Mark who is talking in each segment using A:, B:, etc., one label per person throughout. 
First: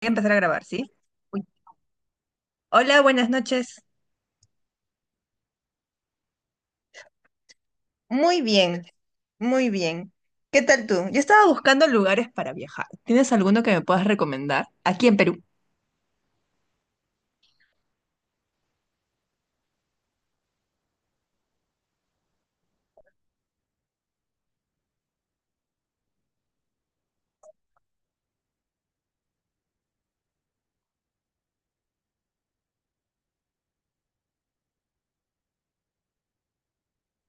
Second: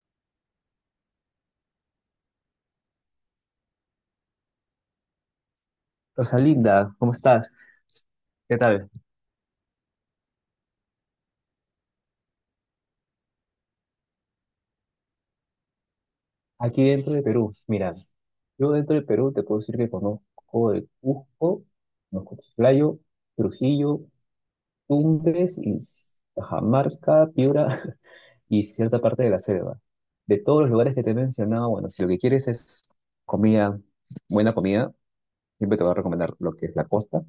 A: Voy a empezar a grabar, ¿sí? Uy. Hola, buenas noches.
B: Rosalinda, ¿cómo estás?
A: Muy
B: ¿Qué
A: bien,
B: tal?
A: muy bien. ¿Qué tal tú? Yo estaba buscando lugares para viajar. ¿Tienes alguno que me puedas recomendar? Aquí en Perú.
B: Aquí dentro de Perú, mira, yo dentro de Perú te puedo decir que conozco de Cusco, conozco Chiclayo, Trujillo, Tumbes y Cajamarca, Piura y cierta parte de la selva. De todos los lugares que te he mencionado, bueno, si lo que quieres es comida, buena comida, siempre te voy a recomendar lo que es la costa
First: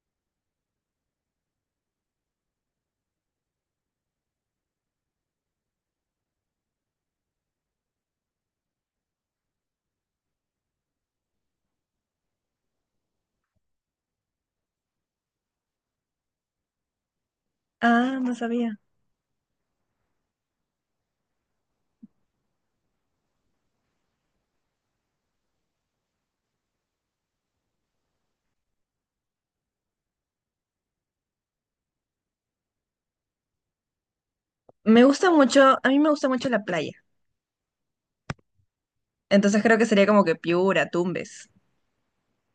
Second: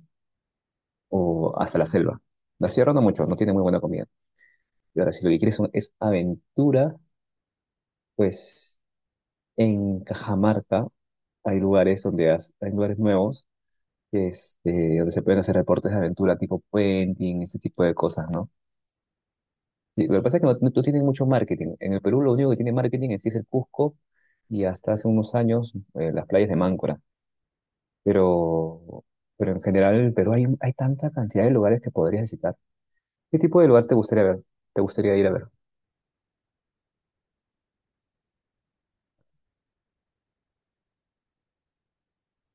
B: o hasta la selva. La sierra no mucho, no tiene muy buena comida. Y ahora, si lo que quieres es aventura, pues. En Cajamarca hay lugares donde hay lugares nuevos, donde se pueden hacer deportes de aventura tipo puenting, ese tipo de
A: Ah,
B: cosas,
A: no
B: ¿no?
A: sabía.
B: Y lo que pasa es que no tienen mucho marketing. En el Perú lo único que tiene marketing en sí es el Cusco y hasta hace unos años, las playas de Máncora. Pero, pero en general en el Perú hay tanta cantidad de lugares que podrías visitar. ¿Qué tipo de lugar te gustaría ver? ¿Te
A: Me
B: gustaría ir
A: gusta
B: a ver?
A: mucho, a mí me gusta mucho la playa. Entonces creo que sería como que Piura, Tumbes.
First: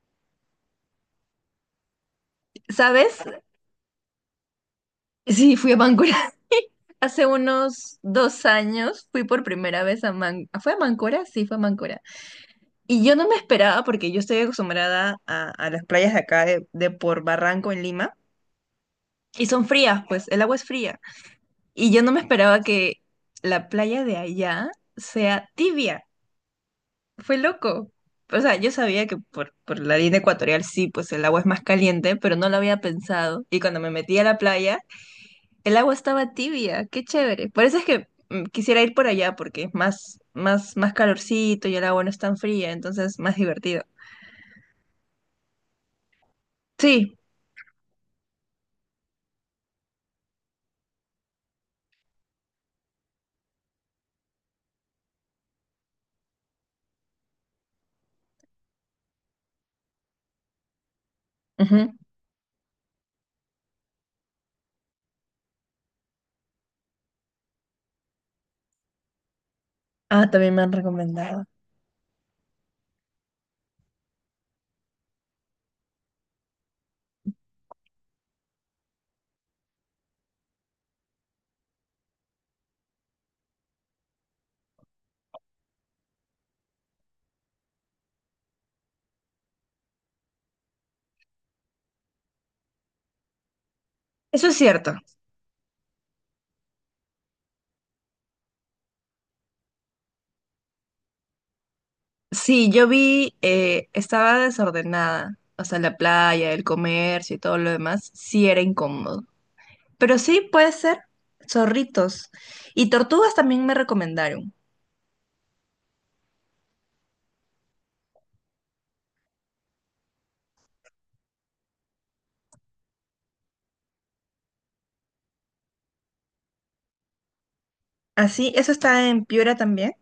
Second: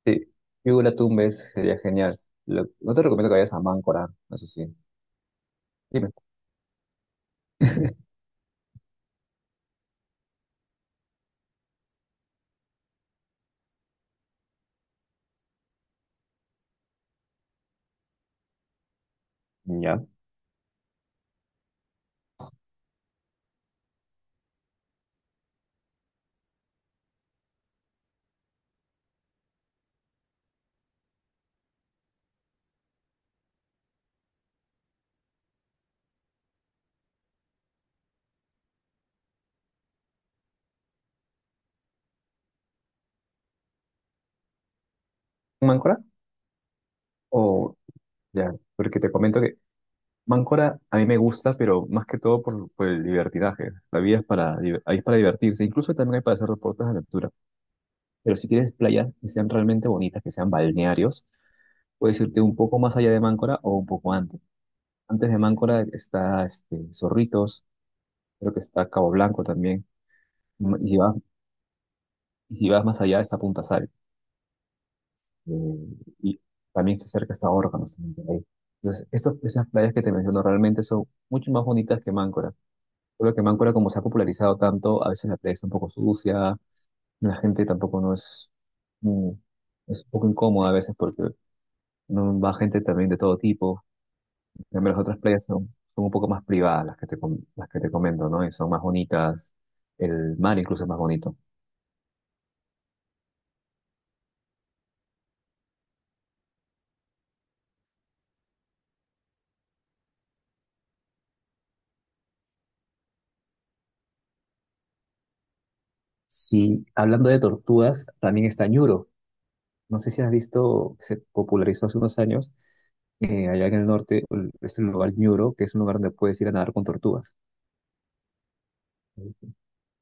B: Sí, yo la Tumbes sería genial. No te
A: ¿Sabes?
B: recomiendo que vayas a Máncora, eso sí.
A: Sí, fui a Máncora.
B: Dime.
A: Hace unos 2 años fui por primera vez a Máncora. ¿Fue a Máncora? Sí, fue a Máncora. Y yo no me esperaba porque yo estoy acostumbrada a las playas de acá de por Barranco en Lima. Y son frías,
B: Ya.
A: pues, el agua es fría. Y yo no me esperaba que la playa de allá sea tibia. Fue loco. O sea, yo sabía que por la línea ecuatorial sí, pues el agua es más caliente, pero no lo había pensado. Y cuando me metí a la playa, el agua estaba tibia. Qué chévere. Por eso es que quisiera ir por allá porque es más, más, más calorcito y el agua no es tan fría, entonces más divertido.
B: ¿Mancora?
A: Sí,
B: O ya, porque te comento que Mancora a mí me gusta, pero más que todo por el divertidaje. La vida es para, div- ahí es para divertirse, incluso también hay para hacer deportes de aventura. Pero si quieres playas que sean realmente bonitas, que sean balnearios,
A: ujú.
B: puedes irte un poco más allá de Máncora o un poco antes. Antes de Máncora está, Zorritos, creo que está Cabo Blanco también.
A: Ah, también me han
B: Y si vas,
A: recomendado.
B: y si vas más allá está Punta Sal. eh, y también se acerca hasta Órganos también por ahí. Entonces, esas playas que te menciono realmente son mucho más bonitas que Máncora. Solo que Máncora, como se ha popularizado tanto, a veces la playa está un poco sucia, la gente tampoco no es, mm, es un poco incómoda a veces porque no va gente también de todo tipo.
A: Eso es
B: En cambio,
A: cierto.
B: las otras playas son un poco más privadas, las que te comento, ¿no? Y son más bonitas, el mar incluso es más bonito.
A: Sí, yo vi, estaba desordenada, o sea, la playa, el comercio y todo lo demás, sí era incómodo. Pero sí puede ser zorritos. Y tortugas también me recomendaron.
B: Sí, hablando de tortugas, también está Ñuro. No sé si has visto, se popularizó hace unos años, allá en el norte, este lugar Ñuro, que es un lugar donde puedes ir a nadar con tortugas.
A: Así, eso está en Piura
B: En
A: también,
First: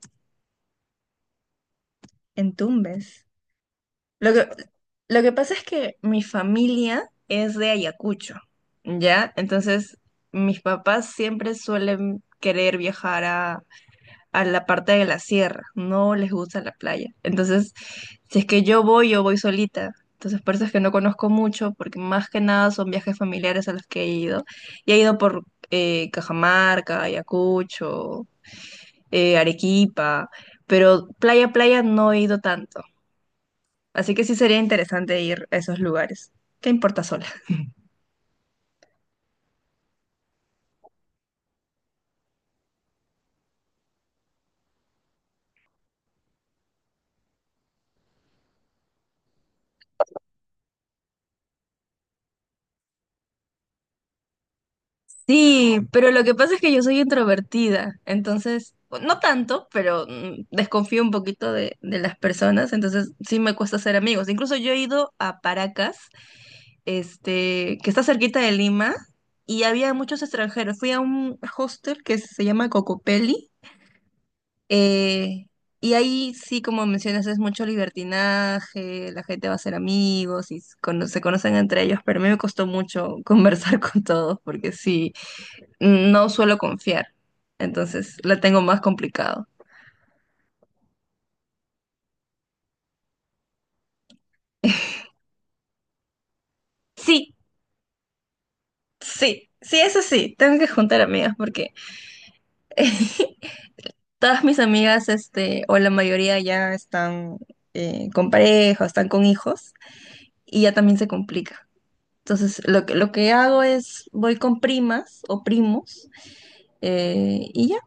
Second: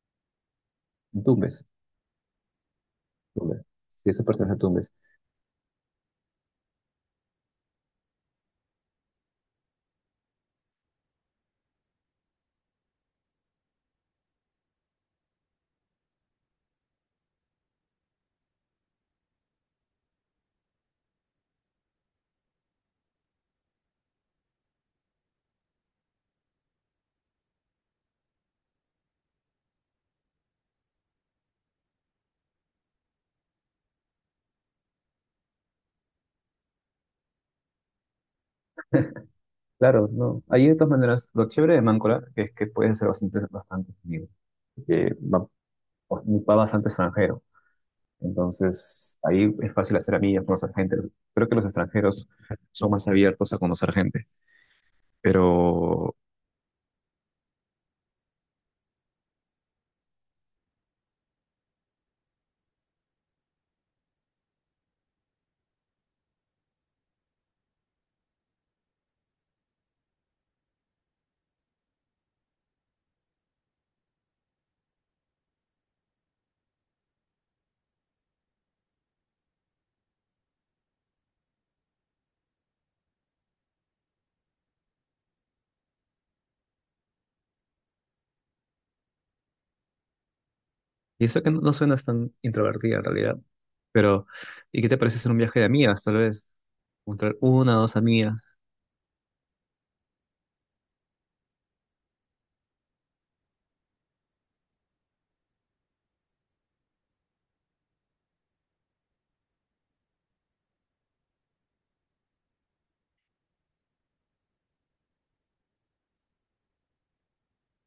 B: Tumbes,
A: en Tumbes.
B: Tumbes. Sí, eso
A: Lo que,
B: pertenece a Tumbes.
A: lo que pasa es que mi familia es de Ayacucho, ¿ya? Entonces, mis papás siempre suelen querer viajar a la parte de la sierra, no les gusta la playa. Entonces, si es que yo voy solita. Entonces, por eso es que no conozco mucho, porque más que nada son viajes familiares a los que he ido. Y he ido por Cajamarca, Ayacucho, Arequipa, pero playa, playa no he ido tanto. Así que sí sería interesante ir a esos lugares. ¿Qué importa sola?
B: Claro, no. Ahí de todas maneras, lo chévere de Máncora es que puedes hacer bastantes amigos. Que va bastante extranjero. Entonces, ahí es fácil hacer amigas, conocer gente. Creo que los extranjeros son más abiertos a conocer gente.
A: Sí, pero
B: Pero
A: lo que pasa es que yo soy introvertida, entonces, no tanto, pero desconfío un poquito de las personas, entonces sí me cuesta hacer amigos. Incluso yo he ido a Paracas, que está cerquita de Lima, y había muchos extranjeros. Fui a un hostel que se llama Cocopelli, eh, y ahí sí, como mencionas, es mucho libertinaje, la gente va a ser amigos y se conocen entre ellos, pero a mí me costó mucho conversar con todos porque sí, no suelo confiar, entonces la tengo más complicado.
B: y eso que no suenas tan introvertida en realidad. Pero, ¿y qué te parece hacer un viaje de amigas, tal vez?
A: Sí,
B: Encontrar una o dos amigas.
A: sí, sí, eso sí, tengo que juntar amigas porque todas mis amigas, o la mayoría ya están con pareja, o están con hijos y ya también se complica. Entonces, lo que hago es, voy con primas o primos, y ya,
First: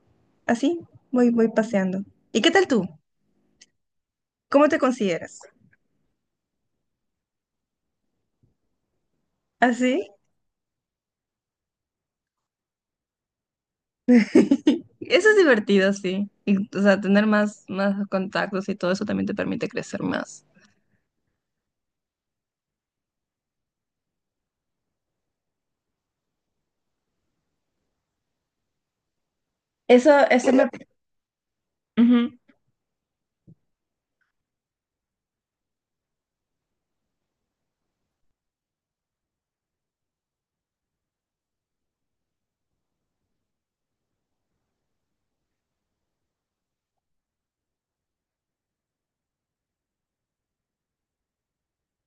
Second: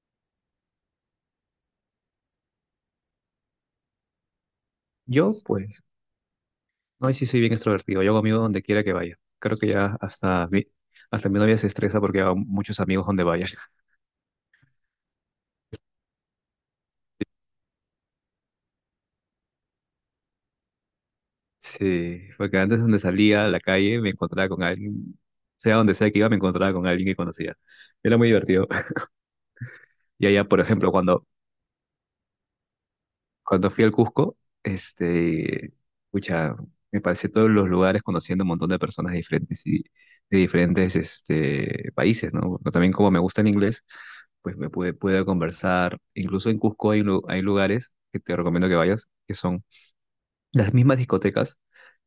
A: así, voy, voy paseando. ¿Y qué tal tú? ¿Cómo te
B: Yo,
A: consideras?
B: pues, no, sí soy bien extrovertido. Yo hago amigos donde quiera que vaya. Creo que ya
A: ¿Así?
B: hasta mi novia se estresa porque hago muchos amigos donde vaya.
A: Eso es divertido, sí. Y, o sea, tener más, más contactos y todo eso también te permite crecer más.
B: Sí, porque antes donde salía a la calle me encontraba con alguien. Sea donde sea que iba, me encontraba con alguien que conocía. Era muy divertido.
A: Eso,
B: Y allá,
A: eso
B: por
A: me...
B: ejemplo, cuando
A: Ujú.
B: cuando fui al Cusco, este, pucha, me pasé todos los lugares conociendo un montón de personas diferentes y de diferentes, países, ¿no? Pero también como me gusta el inglés, pues pude conversar. Incluso en Cusco hay lugares que te recomiendo que vayas, que son las mismas discotecas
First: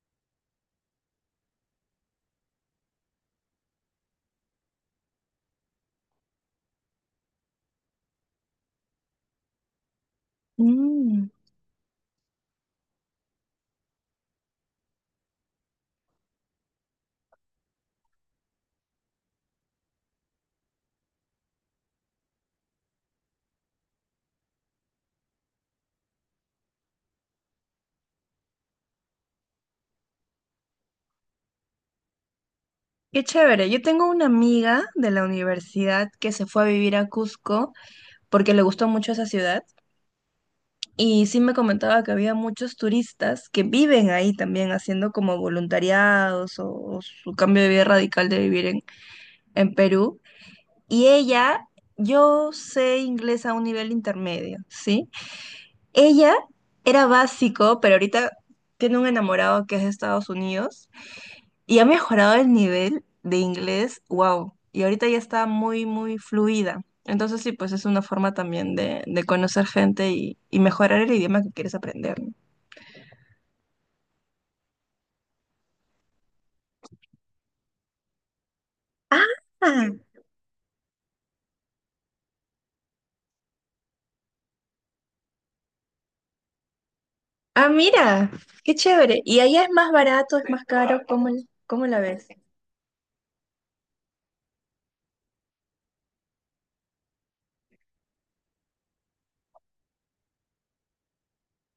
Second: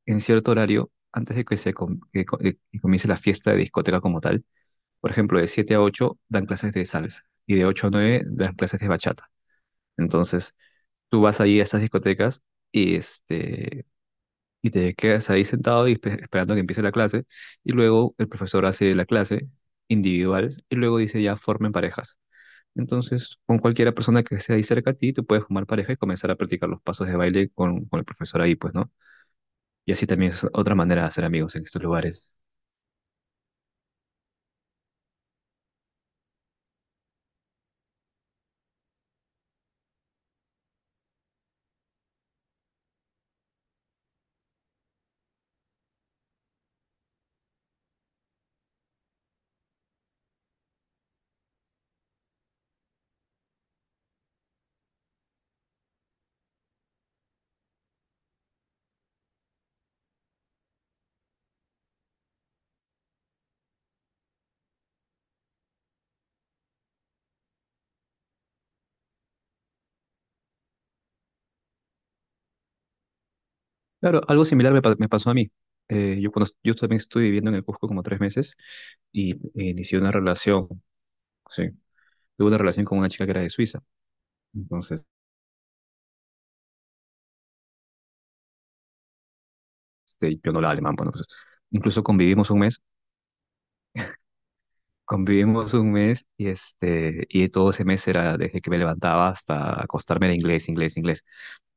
B: en cierto horario antes de que se com- que co- que comience la fiesta de discoteca como tal. Por ejemplo, de 7 a 8 dan clases de salsa y de 8 a 9 dan clases de bachata. Entonces, tú
A: Mm,
B: vas ahí a estas discotecas y, este, y te quedas ahí sentado y esperando que empiece la clase. Y luego el profesor hace la clase individual y luego dice ya formen parejas. Entonces, con cualquiera persona que esté ahí cerca a ti, tú puedes formar pareja y comenzar a practicar los pasos de baile con, el profesor ahí, pues, ¿no? Y así también es otra manera de hacer amigos en estos lugares.
A: qué chévere. Yo tengo una amiga de la universidad que se fue a vivir a Cusco porque le gustó mucho esa ciudad. Y sí me comentaba que había muchos turistas que viven ahí también haciendo como voluntariados o su cambio de vida radical de vivir en Perú. Y ella, yo sé inglés a un nivel intermedio, ¿sí? Ella era básico, pero ahorita tiene un enamorado que es de Estados Unidos y ha mejorado el nivel de inglés, wow. Y ahorita ya está muy, muy fluida. Entonces sí, pues es una forma también de conocer gente y mejorar el idioma que quieres aprender,
B: Claro, algo similar me pasó a mí. Yo también estuve viviendo en el Cusco como 3 meses y,
A: ¿no?
B: inicié una relación, sí, tuve una relación con una chica que era de Suiza. Entonces,
A: Ah, mira, qué chévere. ¿Y allá es más barato, es
B: yo no
A: más
B: hablaba alemán,
A: caro?
B: bueno,
A: ¿Cómo,
B: entonces,
A: l- cómo la
B: incluso
A: ves?
B: convivimos un mes y todo ese mes era desde que me levantaba hasta acostarme era inglés, inglés, inglés.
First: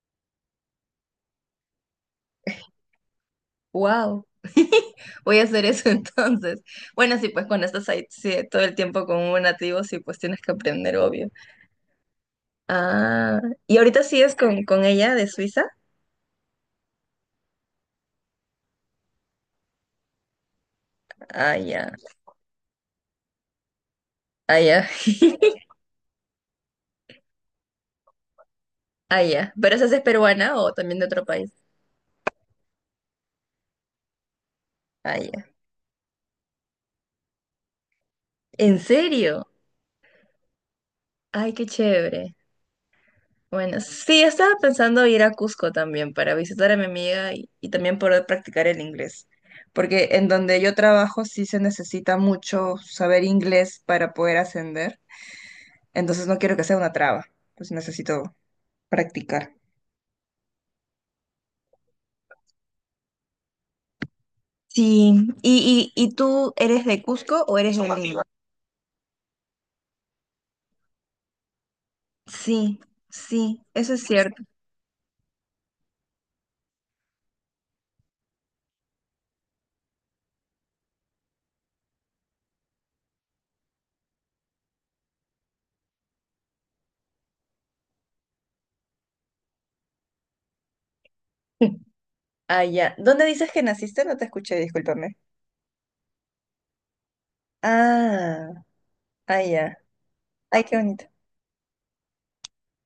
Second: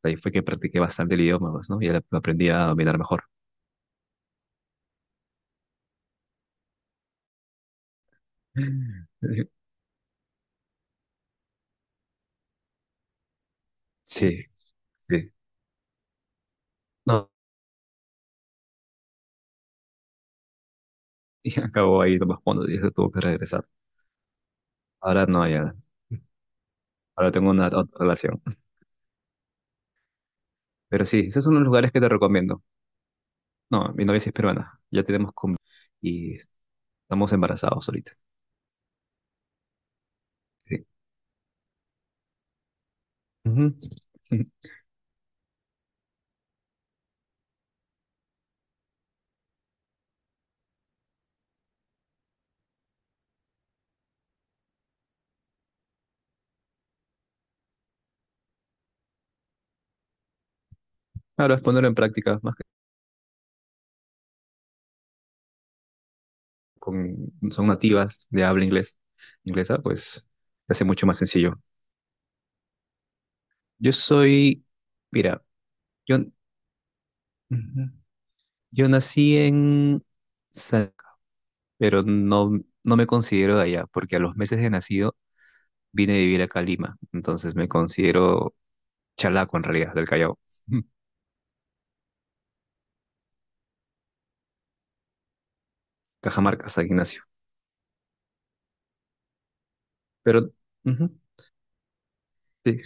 B: Ahí fue que practiqué bastante el idioma, pues, ¿no? Y ahora lo aprendí a dominar mejor.
A: Wow. Voy a hacer eso entonces. Bueno, sí, pues cuando estás ahí sí, todo el tiempo con un nativo, sí, pues tienes que aprender, obvio. Ah, ¿y ahorita sigues
B: Sí,
A: con ella de
B: sí.
A: Suiza?
B: No,
A: Ah,
B: y
A: ya,
B: acabó ahí nomás cuando ya se tuvo que regresar.
A: ah, ya,
B: Ahora no, ya, ahora tengo una otra relación.
A: ah, ya. ¿Pero esa sí es peruana o también de
B: Pero sí,
A: otro
B: esos
A: país?
B: son los lugares que te recomiendo. No, mi novia sí es peruana, ya
A: Ah, ya.
B: tenemos con... y estamos embarazados ahorita.
A: ¿En serio?
B: Sí.
A: Ay, qué chévere. Bueno, sí,
B: Ujú.
A: estaba pensando ir a Cusco también para visitar a mi amiga y también poder practicar el inglés, porque en donde yo trabajo sí se necesita mucho saber inglés para poder ascender, entonces no quiero que sea una traba, pues necesito practicar.
B: Claro, es ponerlo en práctica, más que
A: Sí. Y tú eres de
B: con,
A: Cusco o
B: son
A: eres de Somos Lima?
B: nativas de habla inglés, inglesa, pues se hace mucho más sencillo.
A: Sí, sí,
B: Yo
A: eso es cierto.
B: soy, mira, yo, Ujú. Yo nací en San, pero no me considero de allá, porque a los meses de nacido vine a vivir acá a Lima, entonces me considero chalaco en realidad, del Callao.
A: Ah, ya. ¿Dónde dices que naciste? No te escuché, discúlpame.
B: Cajamarca, San Ignacio.
A: Ah, ah, ya.
B: Pero,
A: Ay, qué bonito.
B: ujú, sí,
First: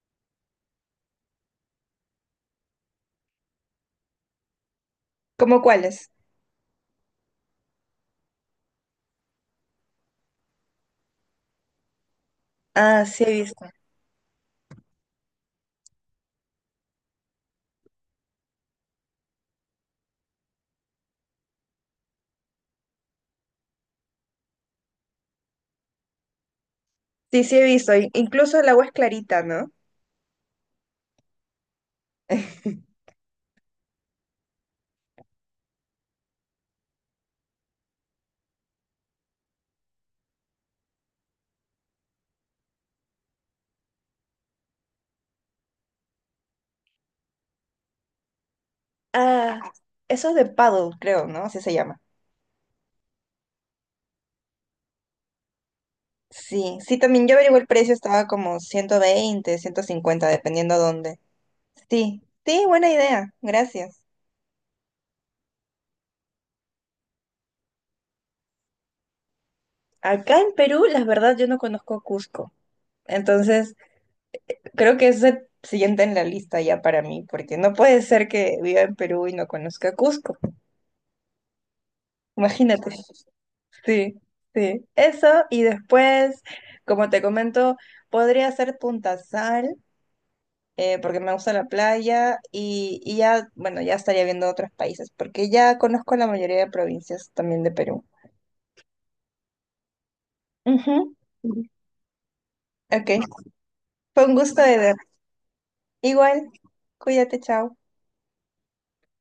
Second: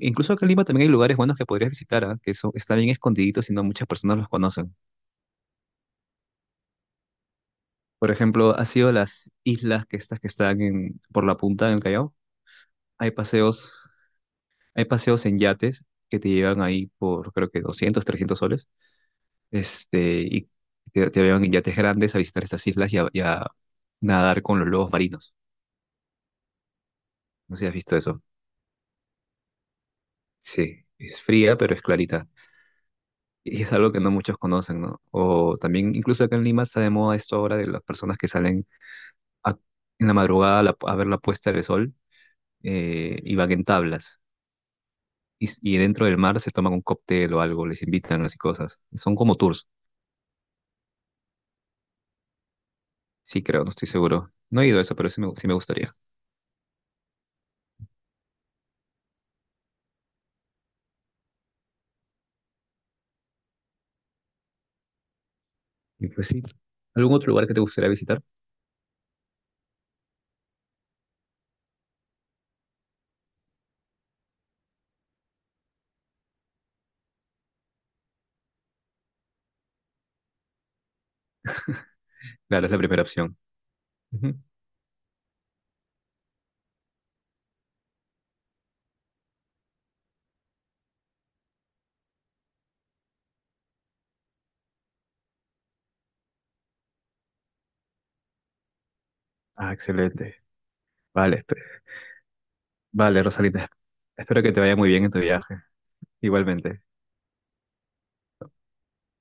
B: incluso acá en Lima también hay lugares buenos que podrías visitar, ¿ah? Que están bien escondiditos y no muchas personas los conocen.
A: ¿Cómo cuáles?
B: Por ejemplo, ¿has ido a las islas que estas que están por la punta en el Callao?
A: Ah,
B: Hay
A: sí, he visto.
B: paseos, hay paseos en yates que te llevan ahí por creo que 200, 300 soles, y te llevan en yates grandes a visitar estas islas y a nadar con los lobos marinos.
A: Sí, sí
B: No sé
A: he
B: si has
A: visto.
B: visto eso.
A: Incluso el agua es clarita, ¿no?
B: Sí, es fría, pero es clarita. Y es algo que no muchos conocen, ¿no? O también, incluso acá en Lima está de moda esto ahora de las personas que salen a- en la madrugada a ver la puesta del sol, y van en tablas. Y dentro del mar se toman un cóctel o algo, les invitan así cosas. Son como
A: Ah,
B: tours.
A: eso es de paddle, creo, ¿no? Así se llama.
B: Sí, creo, no estoy seguro. No he ido a eso, pero sí me gustaría.
A: Sí, sí, también yo averigué el precio, estaba como 120, 150, dependiendo dónde. Sí, sí, buena idea, gracias.
B: Y pues sí. ¿Algún otro lugar que te gustaría visitar?
A: Acá en Perú, la verdad, yo no conozco Cusco. Entonces, creo que es el siguiente en la lista ya para mí, porque no puede ser que viva en Perú y no conozca Cusco.
B: Claro, es la
A: Imagínate.
B: primera opción.
A: Sí,
B: Ujú.
A: sí. Eso, y después, como te comento, podría ser Punta Sal, porque me gusta la playa, y ya, bueno, ya estaría viendo otros países, porque ya conozco la mayoría de provincias también de Perú.
B: Ah, excelente.
A: Ujú.
B: Vale, espe-
A: Ok,
B: vale, Rosalita.
A: fue un
B: Espero que te
A: gusto,
B: vaya
A: de
B: muy
A: ver.
B: bien en tu viaje.
A: Igual,
B: Igualmente.
A: cuídate, chao.